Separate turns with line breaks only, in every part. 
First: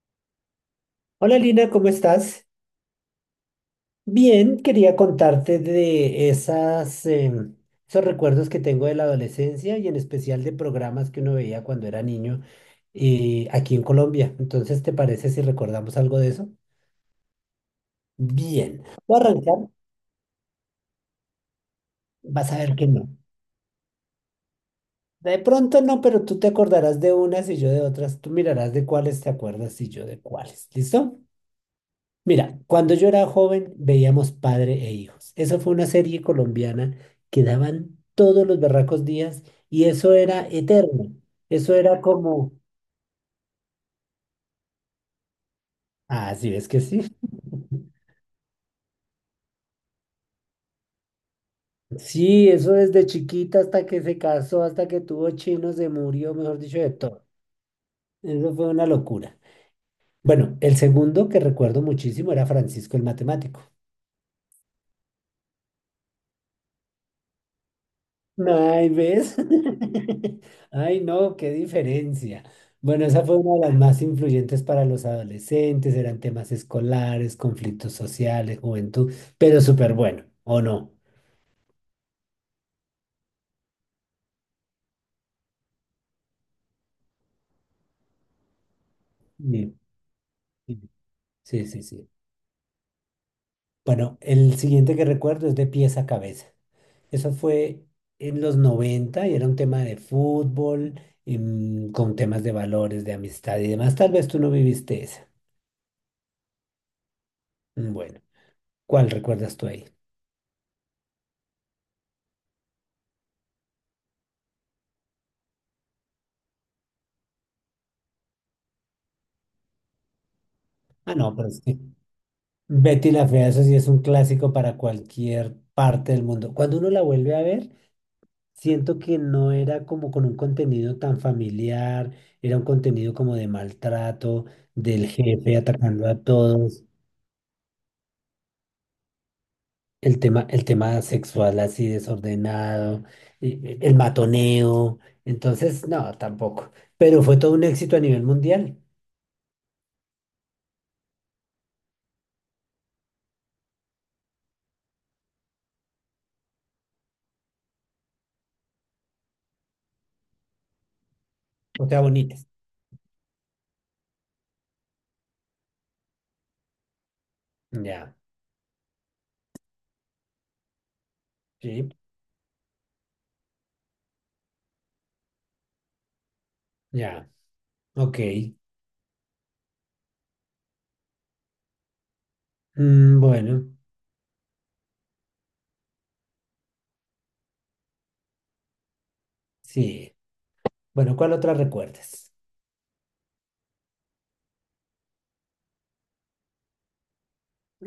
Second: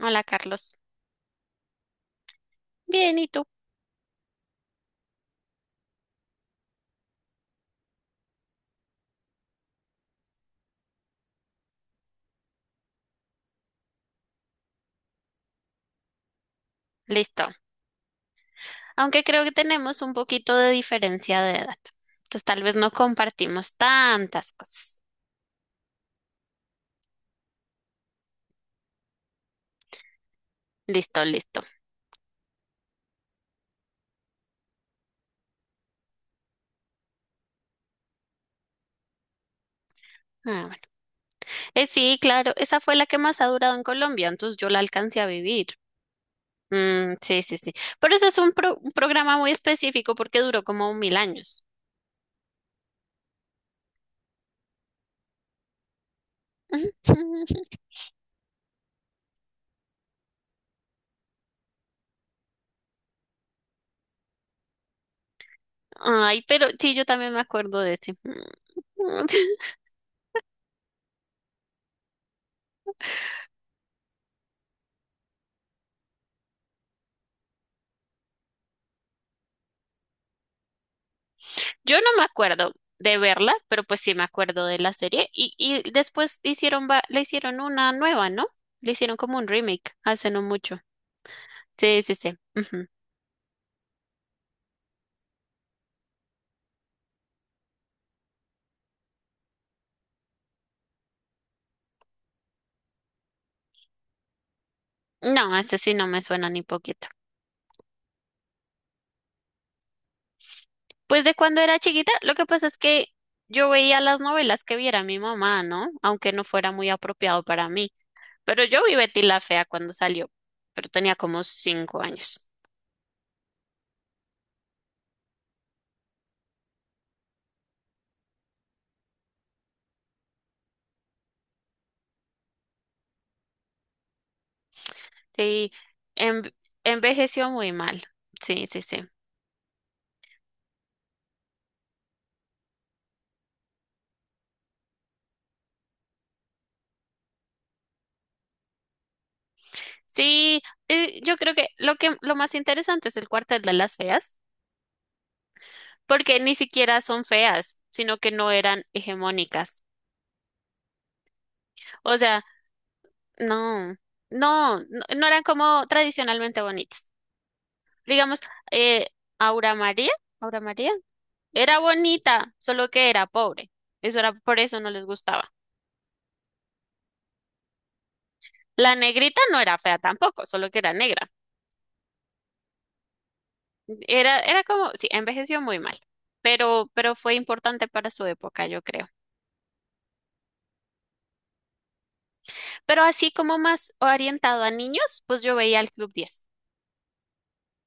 Hola Carlos.
Hola Lina, ¿cómo estás?
Bien, ¿y tú?
Bien, quería contarte de esas, esos recuerdos que tengo de la adolescencia y en especial de programas que uno veía cuando era niño aquí en Colombia. Entonces, ¿te parece si recordamos algo de eso?
Listo.
Bien, voy
Aunque
a
creo que
arrancar,
tenemos un poquito de diferencia de edad. Entonces
vas a
tal vez
ver que
no
no.
compartimos tantas cosas.
De pronto no, pero tú te acordarás de unas y yo de otras. Tú mirarás de cuáles te acuerdas y yo de cuáles. ¿Listo?
Listo, listo.
Mira, cuando yo era joven veíamos Padre e Hijos. Eso fue una serie colombiana que daban todos los berracos días y eso era
Ah, bueno.
eterno. Eso era
Sí, claro,
como,
esa fue la que más ha durado en Colombia, entonces yo la alcancé a vivir.
ah, sí, es que sí.
Mm, sí, sí, sí. Pero ese es un programa muy específico porque duró como mil años.
Sí, eso desde chiquita hasta que se casó, hasta que tuvo chino, se murió, mejor dicho, de todo. Eso fue una locura. Bueno, el segundo que recuerdo muchísimo era Francisco el Matemático.
Ay, pero sí, yo también me acuerdo de ese.
Ay, ¿ves? Ay, no, qué diferencia. Bueno, esa fue una de las más influyentes para los adolescentes, eran temas escolares, conflictos sociales, juventud, pero súper bueno, ¿o no?
Yo no me acuerdo de verla, pero pues sí me acuerdo de la serie. Y después le hicieron una nueva, ¿no? Le hicieron como un
Sí,
remake hace no mucho.
sí, sí, sí.
Sí,
sí.
sí, sí. Ujú.
Bueno, el siguiente que recuerdo es de pies a cabeza. Eso fue en los 90 y era un tema de fútbol, con temas de valores, de amistad y demás. Tal vez tú no viviste esa.
No, este sí no me suena ni poquito.
Mm, bueno, ¿cuál recuerdas tú ahí?
Pues de cuando era chiquita, lo que pasa es que yo veía las novelas que viera mi mamá, ¿no? Aunque no fuera muy apropiado para mí. Pero yo vi Betty la Fea cuando salió, pero
Ah,
tenía
no,
como
pero sí.
5 años.
Betty la Fea, eso sí es un clásico para cualquier parte del mundo. Cuando uno la vuelve a ver, siento que no era como con un contenido tan familiar, era un contenido como de maltrato, del jefe
Sí,
atacando a
en-
todos,
envejeció muy mal. Sí, sí, sí.
el tema sexual así desordenado, y el matoneo. Entonces, no, tampoco. Pero fue todo un éxito a nivel mundial.
Sí, yo creo que lo más interesante es el cuartel de las feas, porque ni siquiera son feas, sino que no eran hegemónicas.
O sea,
O sea,
bonitas.
no, no, no, no eran como tradicionalmente bonitas.
Ya,
Digamos, eh, Aura María, Aura María, era
sí,
bonita, solo que era pobre. Eso era, por eso no les gustaba.
ya, ok.
La negrita no era fea tampoco, solo que era negra.
Mm, bueno,
Era como, sí, envejeció muy mal, pero fue importante para su época, yo creo.
sí. Bueno, ¿cuál otra recuerdas?
Pero así como más orientado a niños, pues yo veía el Club 10.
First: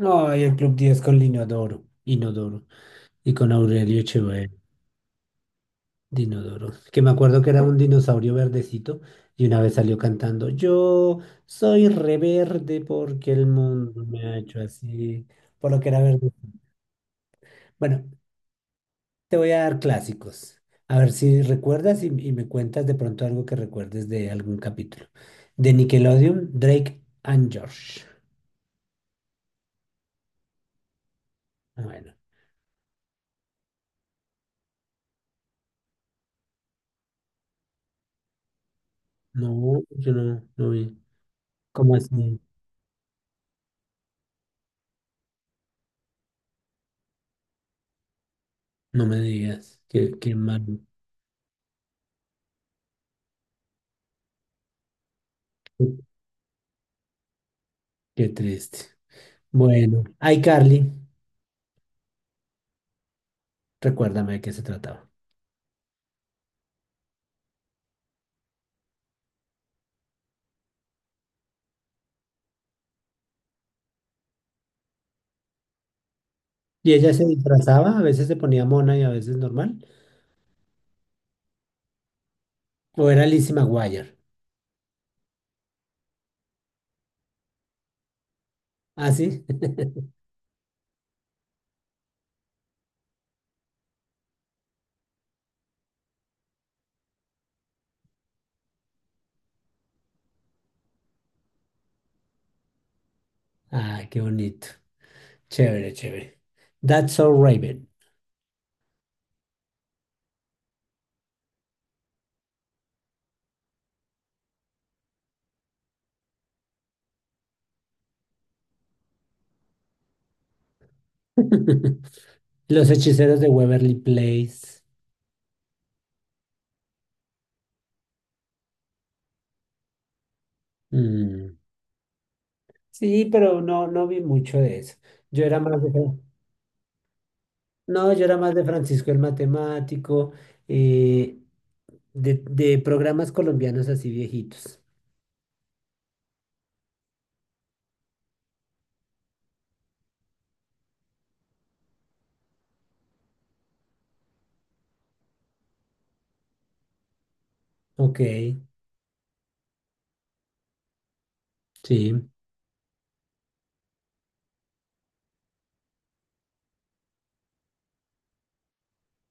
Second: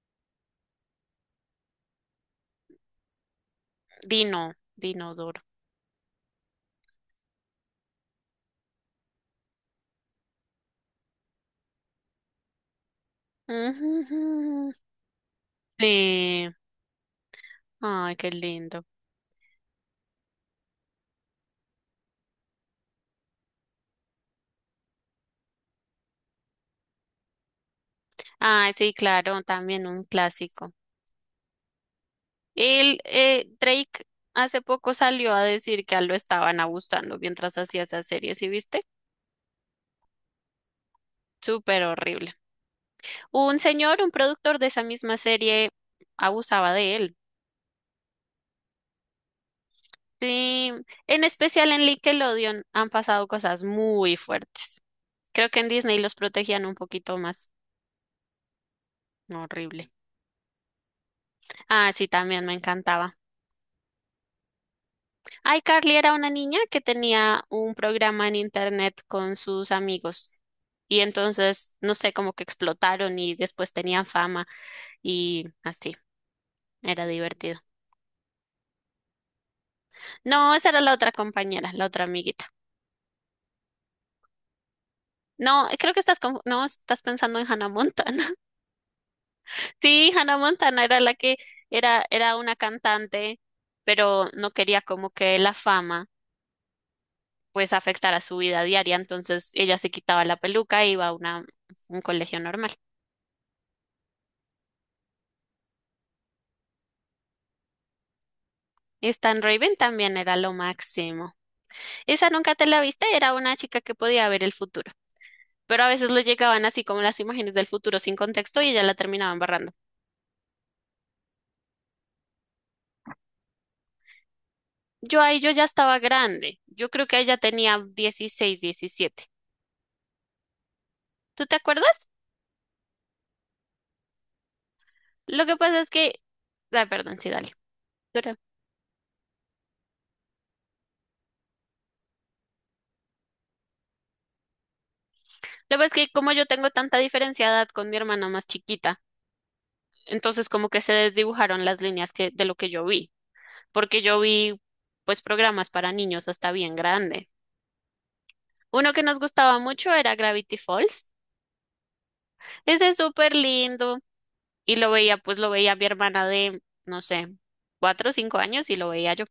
Ay, el Club 10 con Linodoro, Inodoro y con Aurelio Echeverri,
Dinodoro.
Dinodoro, que me acuerdo que era un dinosaurio verdecito y una vez salió cantando, yo soy reverde porque el mundo me ha hecho
Ujujujú.
así, por lo que era verde.
Sí.
Bueno,
Ay, qué lindo.
te voy a dar clásicos, a ver si recuerdas y me cuentas de pronto algo que recuerdes de algún capítulo. De Nickelodeon, Drake and George.
Ay, sí, claro, también un clásico.
Ah, bueno,
El Drake hace poco salió a decir que a él lo estaban abusando mientras hacía esa serie, ¿sí viste?
no, yo no vi.
Súper
¿Cómo
horrible.
así?
Un señor, un productor de esa misma serie, abusaba de él.
No me digas, qué
Sí,
mal,
en especial en Nickelodeon han pasado cosas muy fuertes. Creo que en Disney los protegían un poquito más.
qué triste.
No, horrible.
Bueno, iCarly,
Ah, sí, también me encantaba.
recuérdame de qué se trataba.
Ay, Carly era una niña que tenía un programa en internet con sus amigos. Y entonces, no sé, como que explotaron y después tenían fama y así.
Y
Era
ella se
divertido.
disfrazaba, a veces se ponía mona y a veces normal.
No, esa era la otra compañera, la otra amiguita.
O era Lizzie McGuire.
No, creo que estás no, estás pensando en Hannah Montana.
Ah, sí.
Sí, Hannah Montana era la que era una cantante, pero no quería como que la fama pues afectara su vida diaria. Entonces ella se quitaba la peluca e iba a un colegio normal.
Ah, qué bonito. Chévere, chévere. That's so Raven.
Stan Raven también era lo máximo. Esa nunca te la viste, era una chica que podía ver el futuro. Pero a veces le llegaban así como las imágenes del futuro sin contexto y ella la terminaba embarrando.
Los hechiceros de Waverly Place.
Yo ahí yo ya estaba grande. Yo creo que ella tenía 16, 17. ¿Tú te
Mm,
acuerdas?
sí, pero no, no vi mucho de eso.
Lo
Yo
que
era
pasa
más
es
de...
que. Ah, perdón, sí, dale.
No, yo
Dura.
era más de Francisco el Matemático, eh, de programas colombianos así viejitos.
Lo que pasa es que como yo tengo tanta diferencia de edad con mi hermana más chiquita. Entonces como que se desdibujaron las líneas de lo que yo vi, porque yo vi pues programas para niños hasta bien grande.
Ok,
Uno que nos gustaba mucho era Gravity Falls.
sí.
Ese es súper lindo y pues lo veía mi hermana de, no sé, 4 o 5 años y lo veía yo.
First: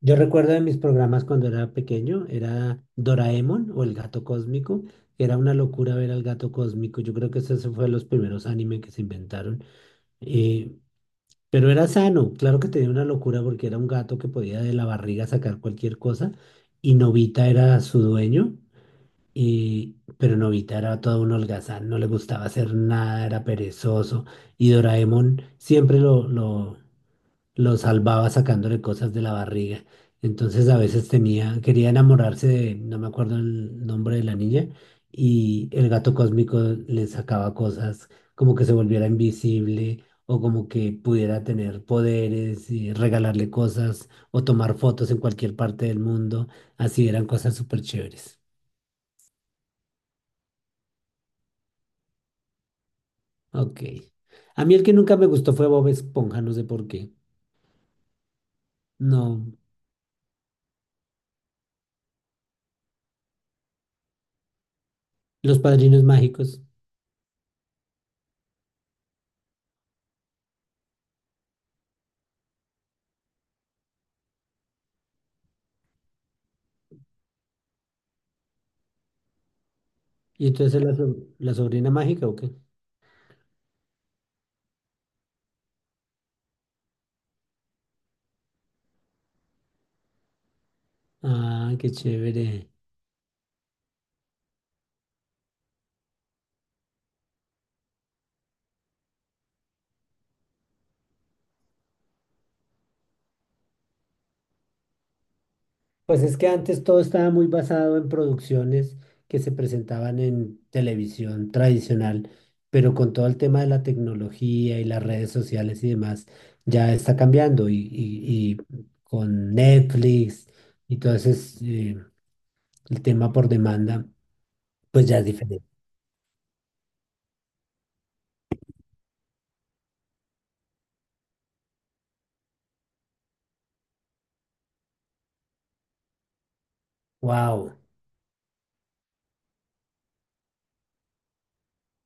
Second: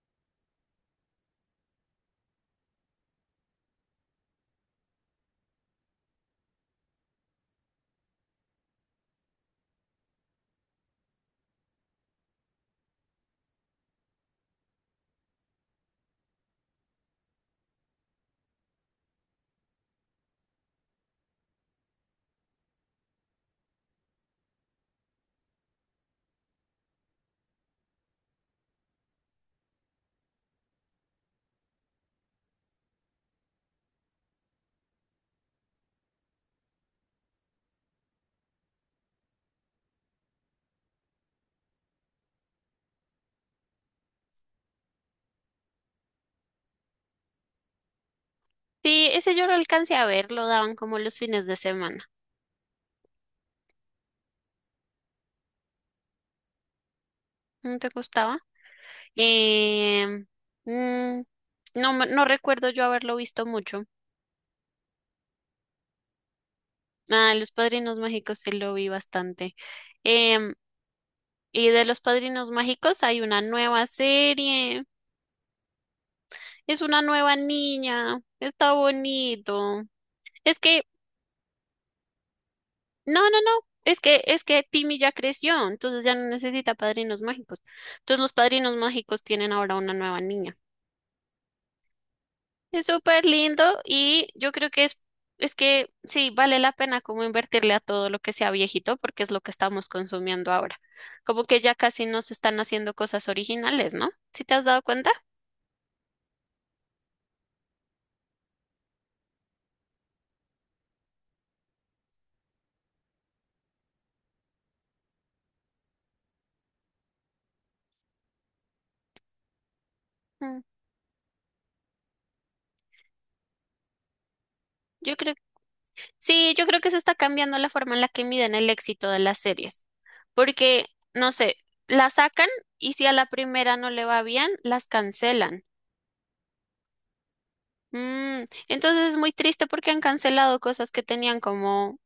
Yo recuerdo de mis programas cuando era pequeño, era Doraemon o El Gato Cósmico. Era una locura ver al Gato Cósmico. Yo creo que ese fue de los primeros anime que se inventaron. eh, pero era sano, claro que tenía una locura porque era un gato que podía de la barriga sacar cualquier cosa y Nobita era su dueño. Y, pero Nobita era todo un holgazán, no le gustaba hacer nada, era perezoso. Y Doraemon siempre lo salvaba sacándole cosas de la barriga. Entonces a veces tenía, quería enamorarse de, no me acuerdo el nombre de la niña, y el gato cósmico le sacaba cosas como que se volviera invisible o como que pudiera tener poderes y regalarle cosas o tomar fotos en cualquier parte del mundo. Así eran cosas súper chéveres.
Sí, ese yo lo alcancé a ver, lo daban como los fines de semana.
Ok. A mí el que nunca me gustó fue Bob Esponja, no sé por qué.
¿No te gustaba?
No,
Em, mm, no, no recuerdo yo haberlo visto mucho.
Los Padrinos Mágicos.
Ah, Los Padrinos Mágicos sí lo vi bastante. Em, Y de Los Padrinos Mágicos hay una nueva serie. Es una nueva niña. Está bonito.
¿Y
Es
entonces
que,
la, so- la sobrina mágica o qué?
no, no, no. Es que Timmy ya creció, entonces ya no necesita padrinos mágicos. Entonces los padrinos mágicos tienen ahora una nueva niña.
Ah, qué chévere.
Es súper lindo y yo creo que es que sí, vale la pena como invertirle a todo lo que sea viejito porque es lo que estamos consumiendo ahora. Como que ya casi no se están haciendo cosas originales, ¿no? ¿Si te has dado cuenta?
Pues es que antes todo estaba muy basado en producciones que se presentaban en televisión tradicional, pero con todo el tema de la tecnología y las redes sociales y demás, ya está cambiando. Y con Netflix
Mm.
y todo ese, eh, el tema por demanda, pues
Yo
ya es
creo
diferente.
Sí, yo creo que se está cambiando la forma en la que miden el éxito de las series, porque, no sé, la sacan y si a la primera no le va bien, las cancelan.
Wow.
Mm, entonces es muy triste porque han cancelado cosas que tenían como,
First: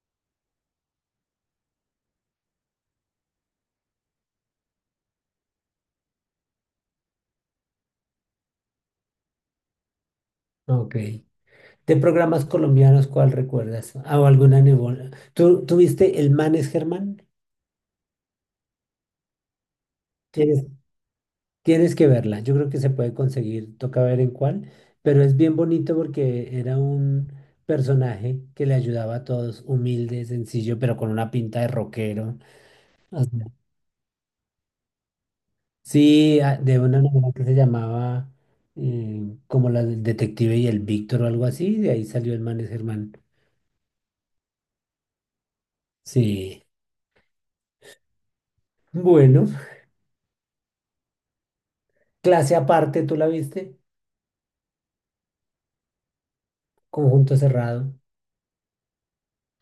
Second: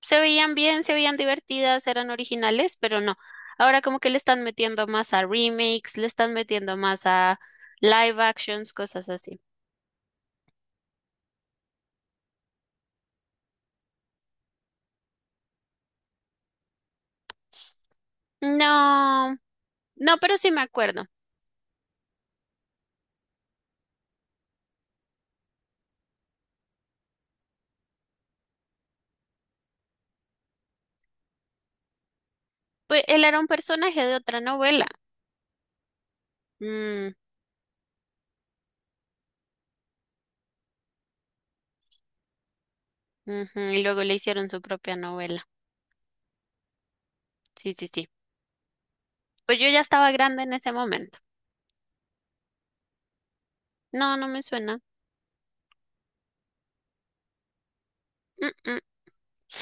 se veían bien, se veían divertidas, eran originales, pero no. Ahora como que le están metiendo más a remakes, le están metiendo más a live actions, cosas así.
Ok. ¿De programas colombianos cuál recuerdas? ¿O alguna nebola? ¿Tú viste El Manes Germán?
No, no, pero sí me
Tienes,
acuerdo.
tienes que verla. Yo creo que se puede conseguir. Toca ver en cuál. Pero es bien bonito porque era un personaje que le ayudaba a todos, humilde, sencillo, pero con una pinta de rockero.
Pues él
O
era
sea,
un personaje de otra novela.
sí, a- de una
Mm.
novela que se llamaba como la del detective y el Víctor o algo así. De ahí salió El Manes Germán.
Ujú. Y luego le hicieron su propia novela.
Sí.
Sí, sí, sí.
Bueno,
Pues yo ya estaba grande en ese momento.
clase aparte, ¿tú la viste?
No, no me suena.
Conjunto cerrado,
Mm, mm.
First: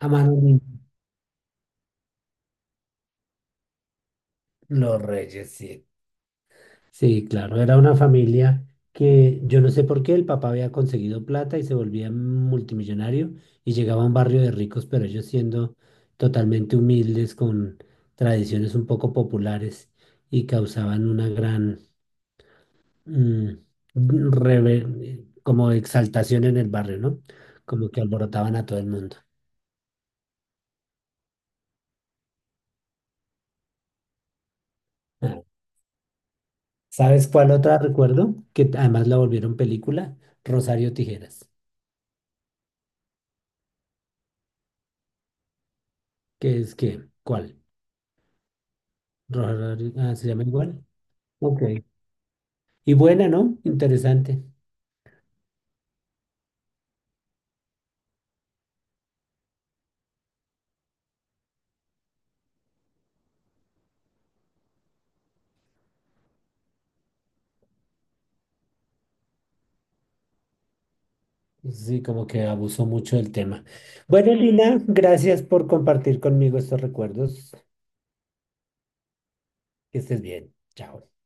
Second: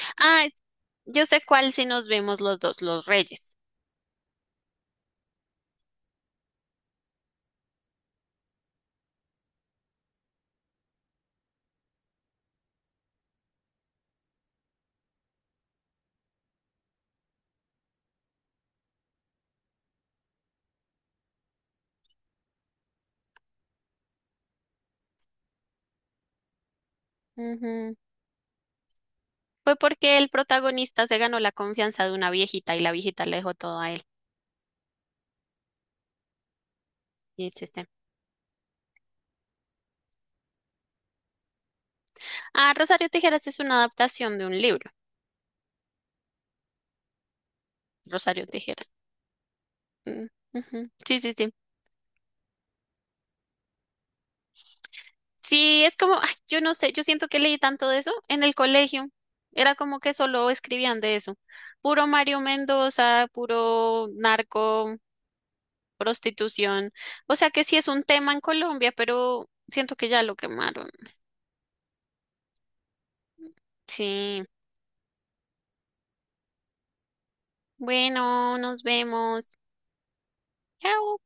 a mano
Ah,
limpia.
yo sé cuál si nos vimos los dos, los Reyes.
Los Reyes, sí. Sí, claro, era una familia que yo no sé por qué el papá había conseguido plata y se volvía multimillonario y llegaba a un barrio de ricos, pero ellos siendo totalmente humildes, con tradiciones un poco populares y causaban una gran mm, reve- como exaltación en el barrio, ¿no? Como
Ujú.
que alborotaban a todo el mundo.
Fue porque el protagonista se ganó la confianza de una viejita y la viejita le dejó todo a él.
Ah, ¿sabes
Y
cuál
es
otra
este.
recuerdo? Que además la volvieron película, Rosario Tijeras.
Ah, Rosario Tijeras es una adaptación de un libro.
¿Qué es qué? ¿Cuál?
Rosario Tijeras.
Rosario, ah,
Mm,
¿se llama igual?
ujú. Sí, sí, sí.
Ok. Y buena, ¿no? Interesante.
Sí, es como, ay, yo no sé, yo siento que leí tanto de eso en el colegio. Era como que solo escribían de eso. Puro Mario Mendoza, puro narco, prostitución. O sea que sí es un tema en Colombia, pero siento que ya lo quemaron.
Sí, como que abusó mucho del tema. Bueno,
Sí.
Lina, gracias por compartir conmigo estos recuerdos.
Bueno, nos vemos.
Que estés bien. Chao.
Chao.